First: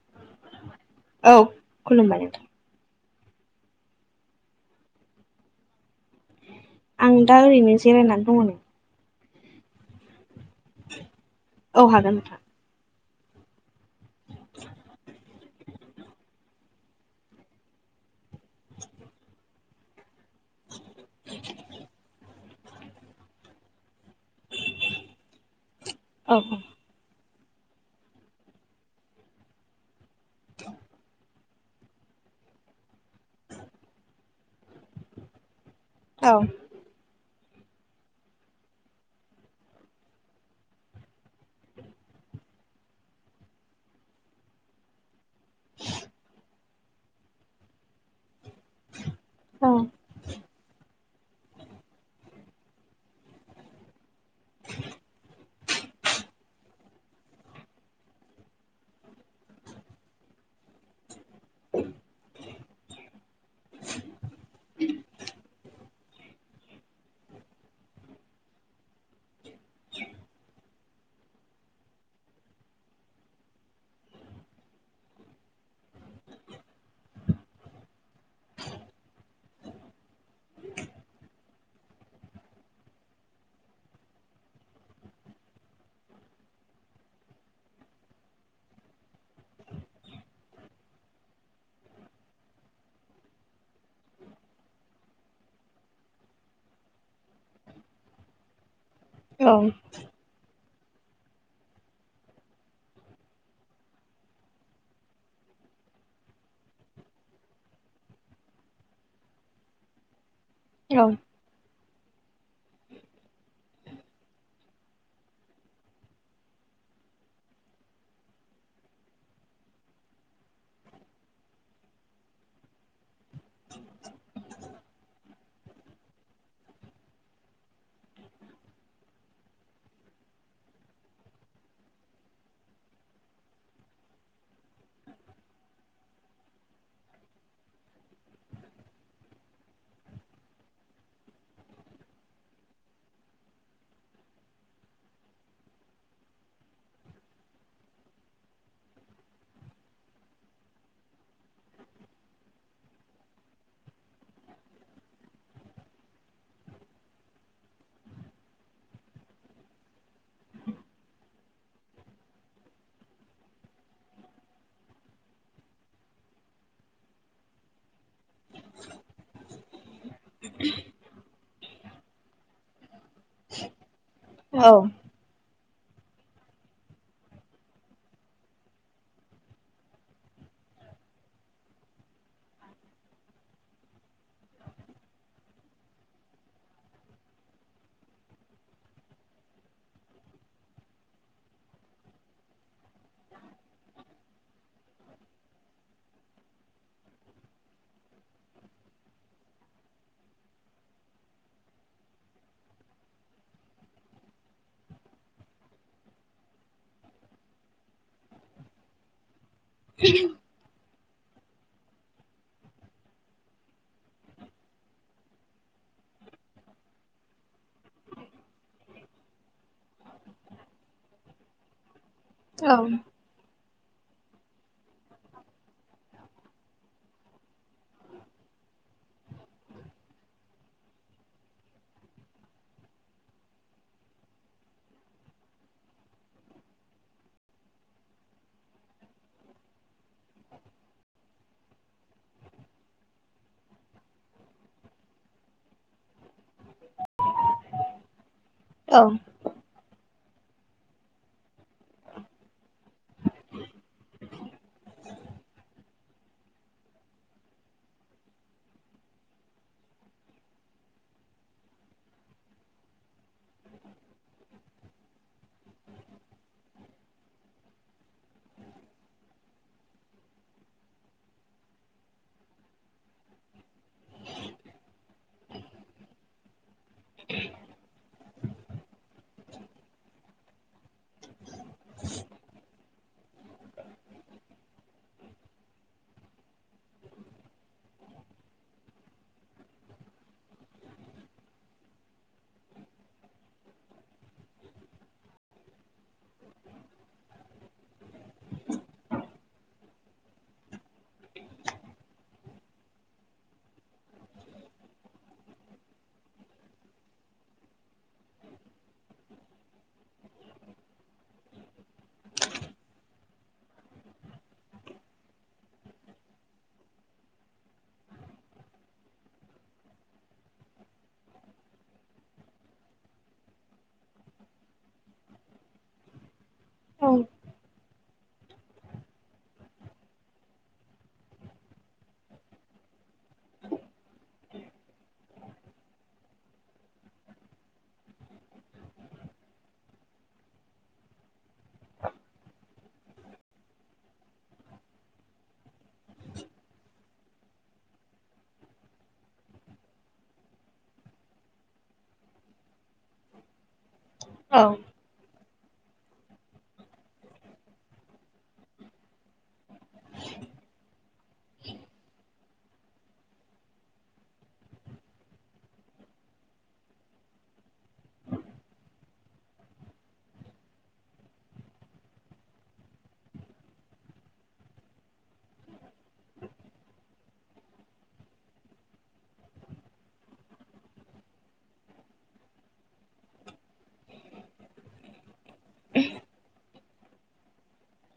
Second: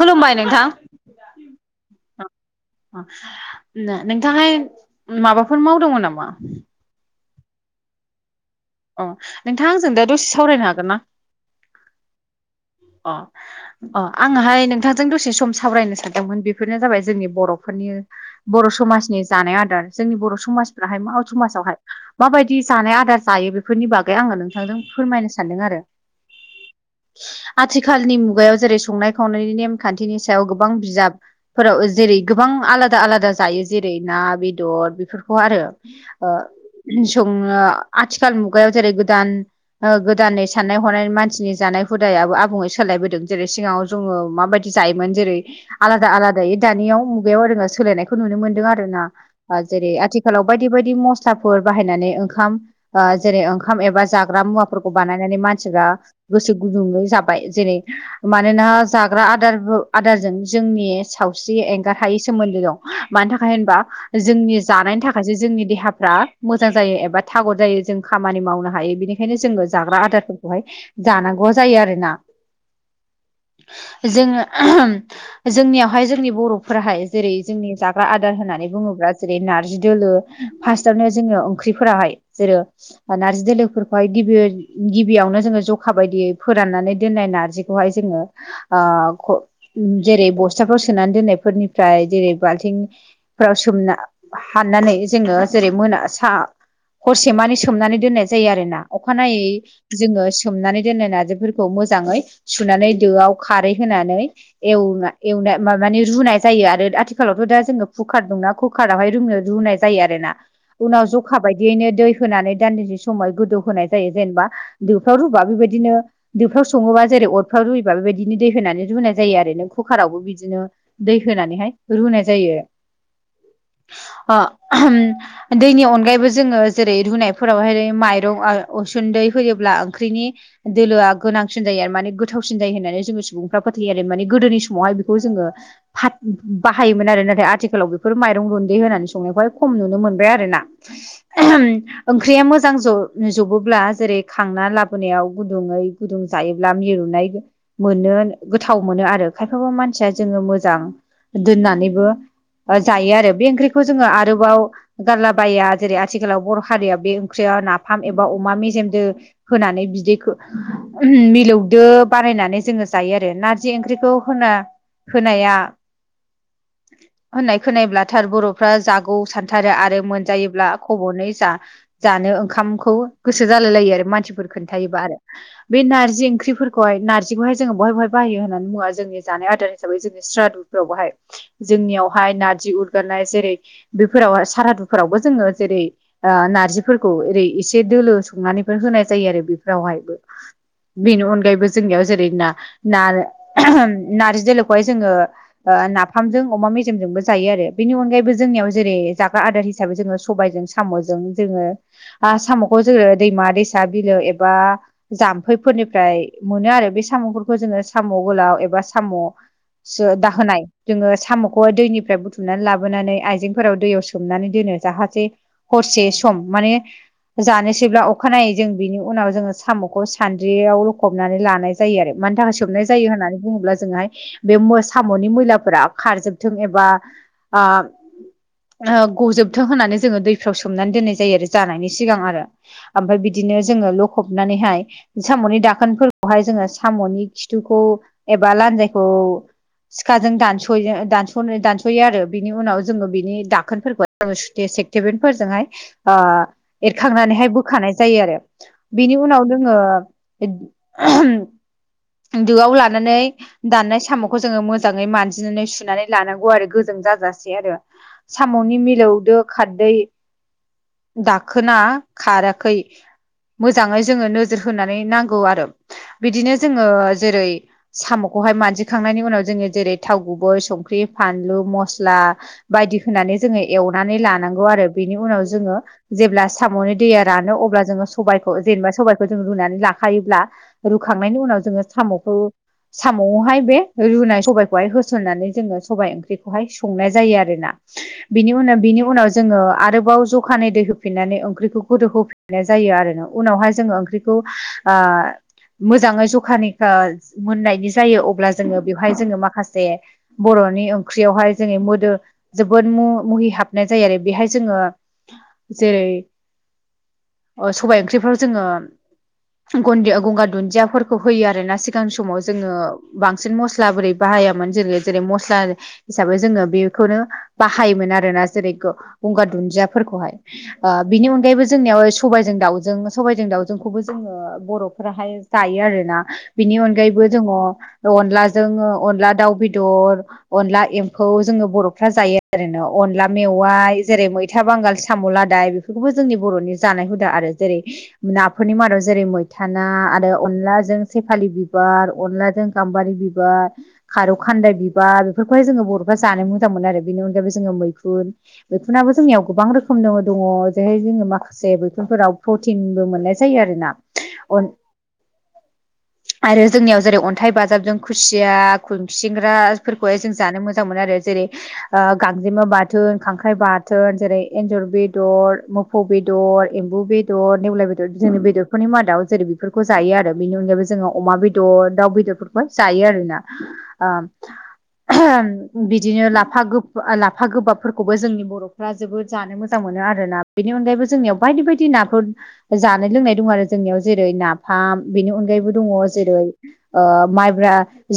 खुलुमबाय नोंथां औ खुलुमबाय नोंथां नोंथांहाय माबाफोर मावदोंङ नामा आं दा ओरैनो जिरायनानै दङनो अ' नोंथाङा आंजों दा दसे सावरायनो हागोन ना औ हागोन नोंथां अ अ आङोहाय नोंथांजों दसे सम सावरायनो सानदोंमोन बेफोरनो जाबाय जोंनि बर'फोरनि बर' समाजनि जानाय आदार जोंनि बर' समाजफ्राहाय मा समाजावहाय माबायदि जानाय आदार जायो बे बेफोरनि बागै आङो नोंथांजों फोरमायनो सानदों आरो औ आथिखालनि मुगायाव जेरै संनाय खावनायनि नेमखान्थिनि सायाव गोबां बिजाब फोराव जेरै गोबां आलादा आलादा जायो जेरै ना बेदर बेफोरखौ आरो औ ओ संनो आथिखाल मुगायाव जेरै गोदान ओ गोदानैनि साननाय हनाय मानसिनि जानाय हुदायाबो आ आबुङै सोलायबोदों जेरै सिगाङाव जोङो माबायदि जायोमोन जेरै आलादा आलादायै दानियाव मुगायाव [unintelligible] सोलायनायखौ नुनो मोनदों आर ना औ जेरै आथिखाल आथिखालाव बायदि बायदि मस्लाफोर बाहायनानै ओंखाम जेरै ओंखाम एबा जाग्रा मुवाफोरखौ बानायनानै मानसिफ्रा गोसो गुदुङै जाब जेरै मानोना जाग्रा आदार आदारजों जोंनि साथ स्रि एंगार हायै सोमोन्दो दं मानि थाखाय होनबा जोंनि जानायनि थाखायसो जोंनि देहा फ्रा मोजां जायो एबा थागर जायो जों खामानि मावनो हायो बेनिखायनो जोङो जाग्रा आदारफोरखौहाय जानांगौ जायो आरोना जोङो जोंनियावहाय जोंनि बर'फोराहाय जेरै जोंनि जाग्रा आदार होननानै बुङोब्ला जेरै नारजि दोलो फास्स्टआवनो जोङो ओंख्रिफोराहाय जेरै नारजि दोलोफोरखौहाय गिबि गिबियावनो जोङो जखा बायदियै फोराननानै दोननाय नारजिखौहाय जोङो। जेरै बस्थाफोराव सोनानै दोननायफोरनिफ्राय जेरै बाल्थिं फाव सोमना हाननानै जोङो जेरै मोना साहा हरसे मान सोमनानै दोननाय जायो आरोना अखानायै औ जोङो सोमनानै दोननाय न बेफोरखौ खौ मोजाङै सुनानै दोआव खारै होनानै ए एवनाय माने रुनाय जायो आरो आथिखालावथ' दा जोङो कुकार दंना [unintelligible] अखा बायदियैनो दै होनानै दान्दिसे समाव गोदौ होनोनाय जायो जेनेबा दोफ्राव रुबा बेबायदिनो दोफ्राव सङोबा जेरै अरफ्राव रुयोबा बेबायदिनो दै होनानै रुनाय जायो आरो नों कुकारावबो बिदिनो दै होनानैहाय रुनाय जायो। दैनि अनगायैबो जोङो जेरै रुनायफोरावहाय माइरं उसुन्दै होयोब्ला ओंख्रिनि दोलो आ गोनांसिन जायो आरो माने गोथावसिन जायो होननानै जोङो सुबुंफ्रा फोथाययो आरो माने गोदोनि समावहाय बेखौ जोङो हाथ बाहायोमोन आरो नाथाय आथिखालाव बेफोर माइरं रन्दै होनानै संनायखौहाय खम नुनो मोनबाय आरोना। [unintelligible] ओंख्रिया मोजां ज जबोब्ला जेरै खांना लाबोनायाव गुदुङै गुदुं जायोब्ला मिरुनाय मोनो गोथाव मोनो आरो खायफाबो मानसिया जोङो मोजां दोननानैबो जायो आरो बे ओंख्रिखौ जोङो आरोबाव गारलाबाया जेरै आथिखालाव बर' हारिया बे ओंख्रिया नाफाम एबा अमा मेजेमजों होनानै बिदैखौ मिलौदो बानायनानै जोङो जायो आरो नारजि ओंख्रिखौ होना होनाया होननाय खोनायोब्ला थार बर'फ्रा जागौ सानथारो आरो मोनजायोब्ला खब'नै जा जानो ओंखामखौ गोसो जालाय लायो आरो मानसिफोर औ खोन्थायायोबा आरो बे नारजि ओंख्रिफोरखौहाय नारजखौहाय जोङो बहाय बहाय बायो होननानै बुङा जोंनि जानाय आदार हिसाबै जोंनि स्रादु फोराव बहाय जोंनियावहाय नारजि उरगारनाय जेरै बेफोराव सारादुफोरावबो जोङो जेरै ओ नार्जिफोरखौ ओरै एसे दोलो संनानैफोर होनाय जायो आरो बेफोरावहायबो बेनि अनगायैबो जोंनियाव जेरै ना नारजि दोलोखौहाय जोङो ओ नाफामजों अमा मेजेमजोंबो जायो आरो बेनि अनगायैबो जोंनियाव जेरै जाग्रा आदार हिसाबै जोङो सबायजों सा साम'जों जोङो साम'खौ जोङो दैमा दैसा बिलो एबा जाम खैफोनिफ्राय मोनो आरो बे साम'फोरखौ जोङो साम' गोलाव एबा साम' जो दाहोनाय जोङो साम'खौ दैनिफ्राय बुथुमनानै लाबोनानै आइजेंफोराव दैयाव सोमनानै दोनो जाहाथे हरसे सम माने जानोसैब्ला अखानायै जों बिनि उनाव जोङो साम'खौ सान्द्रियाव लखबनानै लानाय जायो आरो मानि थाखाय सोबनाय जायो होननानै बुङोब्ला जोंहाय बे साम'नि मैलाफोरा खारजोबथों एबा ओ गजोबथों होननानै जोङो दैफ्राव सोमनानै दोननाय जायो आरो जानायनि सिगां आरो ओमफ्राय बिदिनो जोङो ल'खबनानैहाय साम'नि दाखोनफोरखौहाय जोङो साम'नि खिथुखौ एबा लान्जायखौ सिखाजों दानस' दानस' दानस'यो आरो बिनि उनाव जोङो बिनि दाखोनफोरखौ ससुत सेक्टिभन्फोरजोंहाय एरखांनानैहाय बोखानाय जायो आरो औ बिनि उनाव दोङो [inaudible] दोआव लानानै दाननाय साम'खौ जोङो मोजाङै मानजिनानै सुनानै लानांगौ आरो गोजों जाजासे आरो साम'नि मिलौदो खारदै दाखोना खाराखै मोजाङै जोङो नोजोर होना नांगौ आरो बिदिनो जोङो जेरै साम'खौहाय मानजिखांनायनि उनाव जोङो जेरै थाव गुबै संख्रि फानलु मस्ला बायदि होनानै जोङो एवनानै लानांगौ आरो बेनि उनाव जोङो जेब्ला साम'नि दैया रानो अब्ला जोङो सबायखौ जेनेबा सबायखौ जों रुना लाखायोब्ला रुखांनायनि उनाव जोङो साम'खौ साम'हाय बे रुनाय सबायाइखौहाय होसननानै जोङो सबायाइ ओंख्रिखौहाय संनाय जायो आरोना। बिनि उनाव बिनि उनाव जोङो आरोबाव जखानै दै होफिननानै ओंख्रिखौ गोदो होफिन गायनाय जायो आरोना उनावहाय जोङो ओंख्रिखौ ओ मोजाङै जखानिखा मोननायनि जायो अब्ला जोङो बेवहाय जोङो माखासे बर'नि ओंख्रियावहाय जोङो मोदो जोबोद म मुहि हाबनाय जायो आरो बेहाय जोङो जेरै सबाय ओंख्रिफ्राव जोङो गदि गंगार दुन्दियाफोरखौ होयो आरोना सिगांनि समाव जोङो बांसिन मस्ला बोरै बाहायामोन जोङो जेरै मस्ला हिसाबै जोङो बेखौनो बाहायोमोन आरोना जेरै गं-गंगार दुन्दियाफोरखौहाय। ओ बिनि अनगायैबो जोंनियाव सबायजों दाउजों सबायजों दाउजोंखौबो जोङो बर'फोराहाय जायो आरोना बिनि औ अनगायैबो जोङो अनलाजों अनला दाउ बेदर अनला एम्फौ जोङो बर'फ्रा जायो ओरोना अनला मेवाइ जेरै मैथा बांगाल साम' लादाय बे खौबो जोंनि बर'नि जानाय हुदा आरो जेरै नाफोरनि मादाव जेरै मैथा ना आरो अनलाजों सेफालि बिबार, अनलाजों गाम्बारि बिबार खारौ खान्दाय बिबार बेफोरखौहाय जोङो बर'फ्रा जानो मोजां मोनो आरो। बेनि अनगायै जोङो मैखुन मैखुनाबो जोंनियाव गोबां रोखोमनो दङ'। जेरैहाय जोङो माखासे मैखुनफोराव प्रटिनबो मोननाय जायो आरो। अन औ आरो जोंनियाव जेरै अन्थाइ बाजाबजों खुसिया, खुसिंग्राफोरखौहाय जों जानो मोजां मोजां मोनो आरो। जेरै ओ गांजेमा बाथोन, खांख्राइ बाथोन जेरै एन्जर बेदर म मोफौ बेदर, एम्बु बेदर, नेवलाइ बेदर जोंनो बेदर फोरनि मादाव जेरै बेफोरखौ जायो आरो। बेनि अनगायैबो जोङो अमा बेदर, दाउ बेदरफोरखौ जायो आरोना। ओ [unintelligible] बिदिनो लाफा गोब लाफा गोबाबफोरखौबो जोंनि बर' फ्रा जोबोद जानो मोजां मोनो आरो ना। बेनि अनगायैबो जोंनियाव बायदि बायदि नाफोर जानाय लोंनाय दं आरो। जोंनियाव जेरै नाफाम, बेनि अनगायैबो दङ जेरै ओ माइब्रा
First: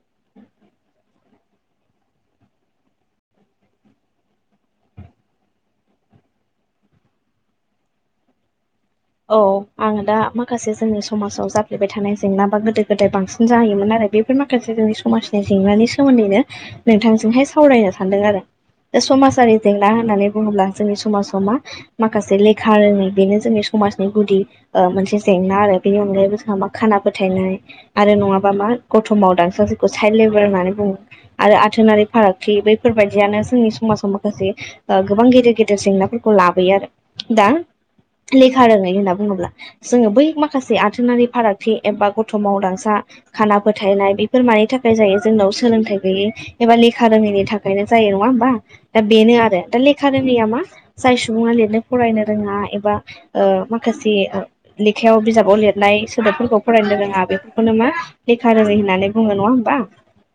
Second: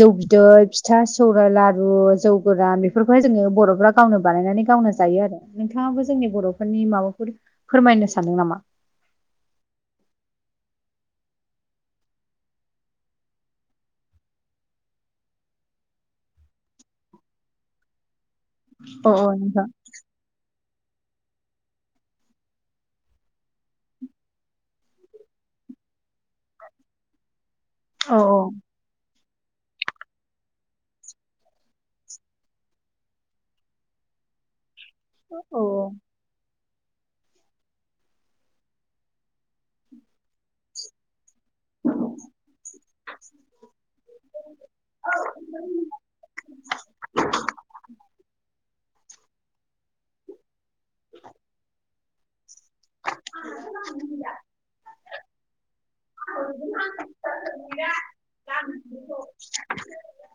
जौ बिदै, फिथा, सौरायाइ, लारु, जौ गोरान बेफोरखौहाय जोङो बर'फ्रा गावनो बानायनानै गावनो जायो आरो। नोंथाङाबो जोंनि बर'फोरनि माबाफोर फोरमायनो सानदों नामा? औ आङो दा माखासे जोंनि समाजाव जाफ्लेबाय थानाय जेंनाबा गोदो गोदाय बांसिन जाहैयोमोन आरो। बे बेफोर माखासे जोंनि समाजनि जेंनानि सोमोन्दैनो नोंथांजोंहाय सावरायनो सानदों आरो‌। बे अ औ समाजारि नोंथां जें ना होननानै बुंङोब्ला जोंनि समाजाव मा माखासे लेखा रोङै बेनो जोंनि समाज समाजनि गुदि ओ मोनसे जेंना आरो। बेनि अनगायैबो जोंहा मा खाना फोथायनाय आरो औ नङाबा मा गथ'मावदांसा जेखौ साइल्ड लेबार होन्नानै बुङो। आरो आथोनारि फारागथि बैफोरबायदियानो जोंनि समाजाव माखासे ओ गोबां गेदेर औ गेदेर जेंनाफोरखौ लाबोयो आरो। दा लेखा रोङै होनना बुङोब्ला, जोङो बै माखासे आथोनारि फाराग थि एबा गथ' मावदांसा, खाना फोथायनाय बेफोर मानि थाखाय जायो जोंनाव सोलोंथाइ गैयै एबा लेखा रोङैनि थाखायनो जायो नङा होमबा? दा बेनो आरो, दा ले खा रोयैया मा जाय सुबुङा लिरनो फरायनो रोङा एबा ओ माखासे लेखायाव बिजाबाव लिरनाय सोदोबफोरखौ फरायनो रोङा। बेफोरखौनो मा लेखा रोङै होननानै बुङो नङा होमबा?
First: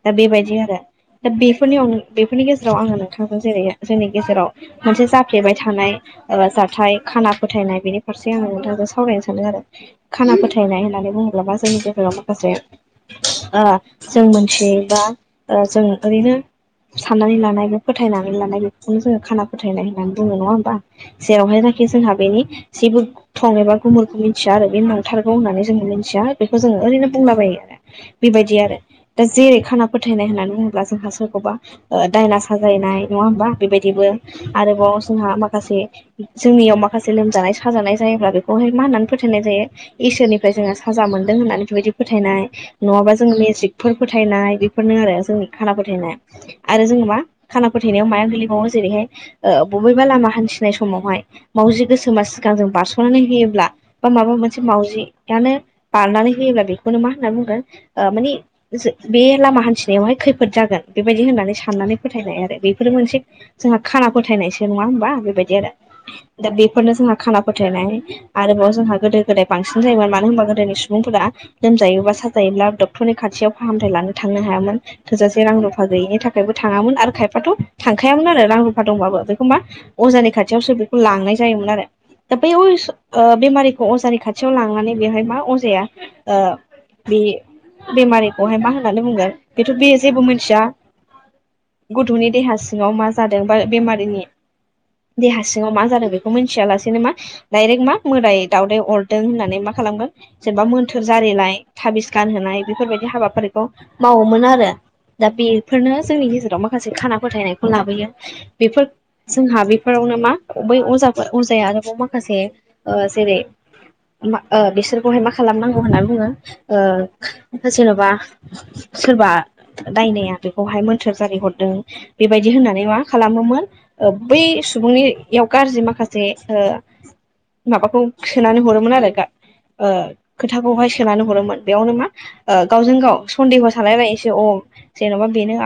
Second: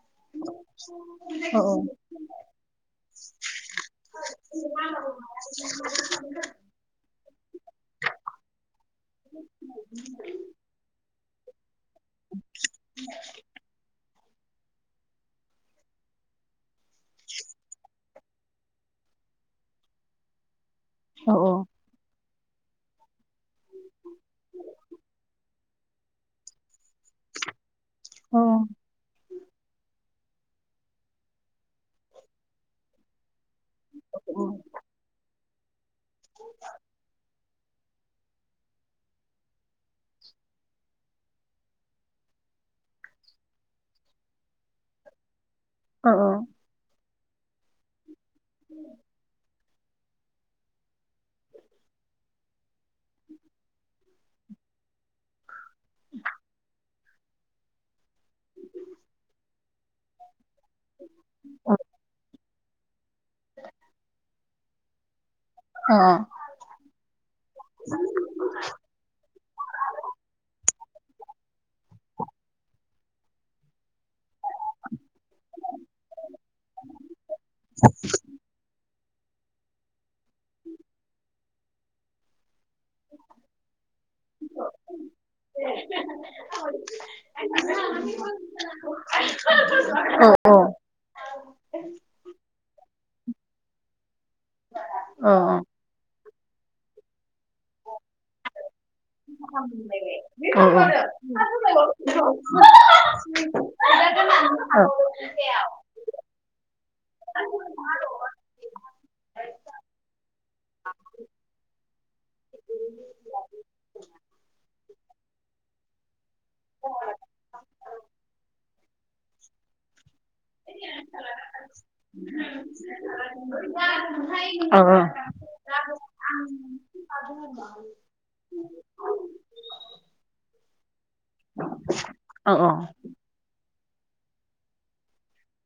दा बेबायदि आरो दा औ बेफोरनि अन बेफोरनि गेजेराव आङो नोंथांनो जेरै जोंनि गेजेराव मोनसे जाफ्लेबाय थानाय ओ जाथाइ खाना फोथायनाय बिनि फारसे आङो नोंथांजों सावरायनो सानदों आरो। खाना फोथायनाय होननानै बुङोब्लाबा मा जायो जोंनियाव माखासे ओ जों मिथियै बा ओ जों ओरैनो साननानै लानाय बे फोथायनानै लानाय बेखौनो जोङो खाना फोथायनाय होननानै बुङो नङा होमबा? औ जेरावहायनाखि जोंहा बेनि जेबो थं एबा गुमुरखौ मिथिया आरो बे नंथारगौ होननानै जों मिथिया बेखौ जोङो ओरैनो बुंलाबायो आरो। औ बेबायदि आरो। दा जेरै खाना फोथायनाय होननानै बुङोब्ला जोंहा सोरखौबा ओ दायना साजायनाय नङा होमबा? बेबायदिबो आरोबाव जोंहा माखासे जोंनियाव माखासे लोमजानाय सा साजानाय जायोब्ला बेखौहाय मा होननानै फोथायनाय जायो इसोरनिफ्राय जोङो साजा मोनदों होननानै बेबायदि फोथायनाय। नङाबा जों मेजिकफोर फोथायनाय बेफोरनो आरो जोंनि खाना अ फोथायनाय आरो जोङो मा खाना फोथायनायाव माया गोलैबावो जेरैहाय बबेबा लामा हान्थिनाय समावहाय मावजि गोसोम मा गांजों बारस'नानै होयोब्ला बा माबा मोनसे मावजि यानो बारनानै होयोब्ला बे बेखौनो मा होनना बुंगोन ओ मानि जो बे लामा हान्थिनायावहाय खैफोद फोद जागोन बेबायदि होननानै साननानै फोथायनाय आरो बेफोर मोनसे जोंहा खाना फोथाय फोथायनायसो नङा होमबा बेबायदि आरो अ दा बेफोरनो जोंहा खाना फोथायनाय आरोबाव जोंहा गोदो गोदाय बांसिन जायोमोन मानो होनबा गोदोनि सुबुंफोरा लोमजायोबा साजायोब्ला डक्टरनि खाथियाव फाहामथाय लानो थांनो हायामोन थोजासे रां रुफा गैयिनि थाखायबो थाङामोन आरो खायफाथ' थांखायामोन आरो रां रुफा दंबाबो बेखौ मा अजानि खाथियावसो बेखौ लांनाय जायोमोन आरो दा बै बेमारिखौ अजानि खाथियाव लांनानै बेवहाय मा अजाया ओ बे बेमारिखौहाय मा होननानै बुंगोन बेथ' बे अ जेबो मिथिया गथ'नि देहा सिङाव मा जादों बा बेमारिनि अ देहा सिङाव मा जादों बेखौ मिथियालासेनो मा डायरेक्ट मा मोदाय दावदाय अरदों औ होननानै मा खालामगोन जेनेबा मोन्थोर जारिनाय थाबिस गानहोनाय बेफोरबायदि हाबाफारिखौ मावोमोन आरो दा बेफोरनो जोंनि गेजेराव म माखासे खाना फोथायनायखौ लाबोयो बेफोर जोंहा बेफोरावनो मा बै अजाफोर अजाया आरोबाव मा माखासे ओ जेरै मा बिसोरखौहाय मा खालामनांगौ होननानै बुङो ओ जेन'बा सोरबा दायनाया बे बहाय मोन्थोर जारि हरदों बेबायदि होननानै मा खालामोमोन ओ बै सुबुंनि बेयाव गाज्रि माखासे माबाखौ सोनानै हरोमोन आरो ओ खोथाखौहाय सोनानैन हरोमोन बेयावनो मा ओ गावजों गाव सन्देहखौ सानलायलायसै अ जेन'बा बेनो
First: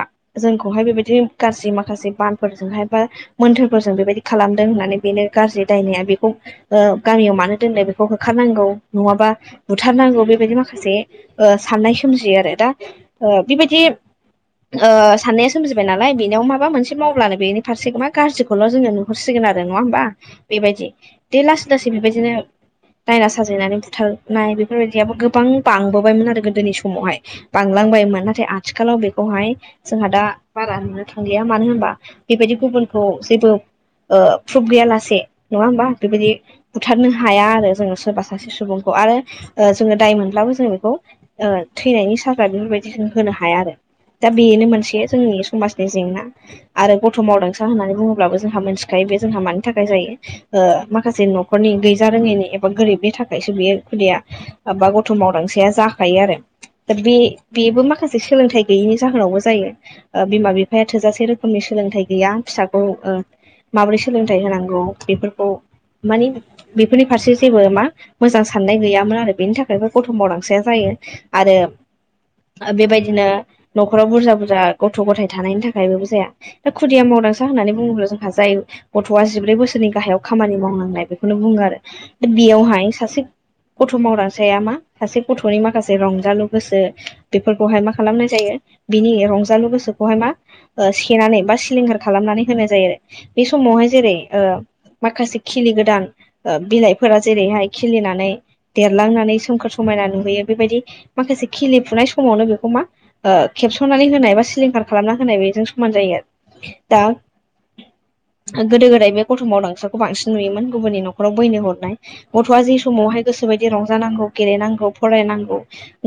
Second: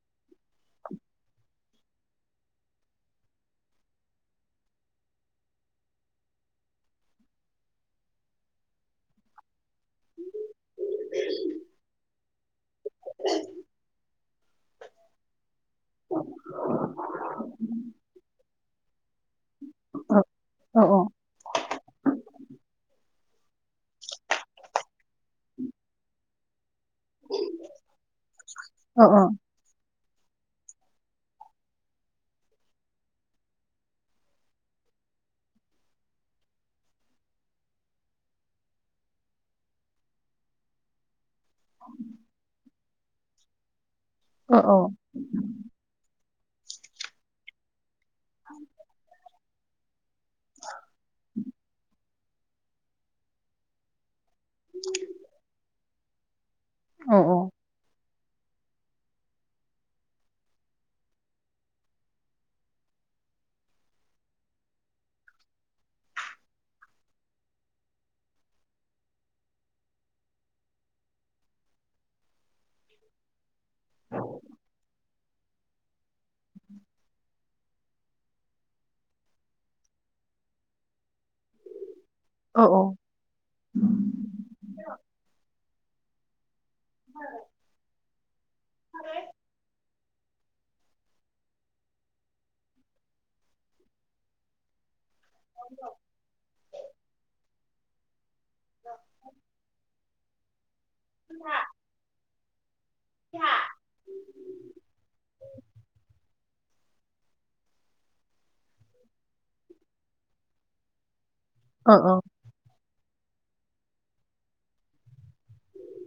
जोंखौहाय बेबायदि गाज्रि माखासे बानफोरजोंहाय बा मोन्थोरफोरजों बेबायदि खालामदों होननानै बेनो गाज्रि दायनाया बेखौ ओ गामियाव मानो दोननो बेखौ होखारनांगौ नङाबा बुथारनांगौ बेबायदि माखासे ओ साननाय सोमजियो आरो दा ओ बेबायदि ओ साननाया सोमजिबाय नालाय बेनियाव माबा मोनसे मावब्लानो बेनि फारसेखौ मा गाज्रि खौल' जोङो नुहरसिगोन आरो नङा होमबा बेबायदि दे लासै लासै बेबायदिनो दायना साजायनानै बुथारनाय बेफोरबायदियाबो गोबां बांबोबायमोन आरो गोदोनि समाव समावहाय बांलांबायमोन नाथाय आथिखालाव बेखौहाय जोंहा दा बारा नुनो थांलिया मानो होनबा बेबायदि गुबुनखौ जेबो प्रुफ गैया लासे नङा होमबा बेबायदि बुथारनो हाया आरो जोङो सोरबा सासे सुबुंखौ आरो जोङो दाय मोनब्लाबो जोङो बेखौ ओ थैनायनि साजा बेफोरबायदि जों होनो हाया आरो दा बेनो मोनसे जोंनि समाज बे जेंना आरो गथ' मावदांसा होननानै बुङोब्लाबो जोंहा मोनथिखायो बे जोंहा मानि थाखाय जायो ओ माखासे न'खरनि गैजा रोङैनि एबा गोरिबनि थाखायसो बियो खुदिया बा गथ' मावदांसाया जाखायो आरो दा बे बेबो माखासे सोलोंथाइ गैयैनि जाहोनावबो जायो ओ बिमा बिफाया थोजासे रोखोमनि सोलोंथाइ गैया फिसाखौ ओ माबोरै सोलोंथाइ होनांगौ बेफोरखौ मानि बेफोरनि फारसे जेबो मा मोजां साननाय गैयामोन आरो बेनि थाखायबो गथ' मावदांसाया जायो आरो बेबायदिनो न'खराव बुरजा बुरजा गथ' गथाय थानायनि थाखायबोबो जाया दा खुदिया मावदांसा होननानै बुङोब्ला जोंहा जाय गथ'आ जिब्रै बोसोरनि गाहायाव खामानि मावनो नाय बेखौनो बुङो आरो दा बेयावहाय सासे गथ' मावदांसाया मा सासे गथ'नि माखासे रंजालु गोसो बेफोर खौहाय मा खालामनाय जायो बिनि रंजालु गोसोखौहाय मा सेनानै बा सिलिंखार खालामनानै होनाय जायो आरो बे समावहाय जेरै माखासे खिलि गोदान बिलाइफोरा जेरैहाय खिलिनानै देरलांनानै सोमखोर समायना नुहोयो बेबायदि माखासे खिलिफुनाय समावनो बेखौ मा खेबस'नानै होनाय बा सिलिंखार खालामना होनाय बेजों समान जायो आरो दा गोदो गोदाय बे गथ' मावदांसाखौ बांसिन नुयोमोन गुबुननि न'खराव बैनो हरनाय गथ' गथ'वा जि समावहाय गोसोोबायदि रंजानांगौ गेलेनांगौ फरायनांगौ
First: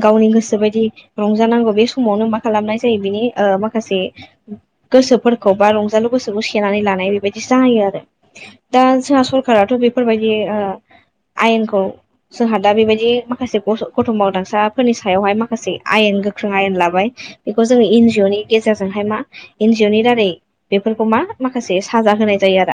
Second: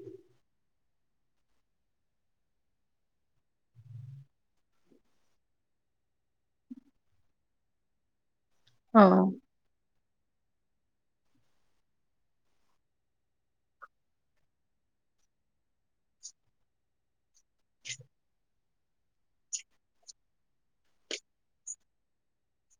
गावनि गोसो बायदि रंजानांगौ बे समावनो मा खालामनाय जायो बिनि ओ माखासे गोसोफोरखौ बा रंजालु गोसोखौ सेनानै लानाय बेबायदि जायो आरो दा औ जोंहा सरखाराथ' बेफोरबायदि ओ आयेनखौ जोंहा दा बेबायदि माखासे गथ' मावदांसाफोरनि सायावहाय माखासे आयेन गोख्रों आयेन लाबाय। बेखौ जोङो एन जिअ नि गेजेरजोंहाय मा एन जि अ नि दारै बेफोरखौ मा माखासे साजा होनाय जायो आरो।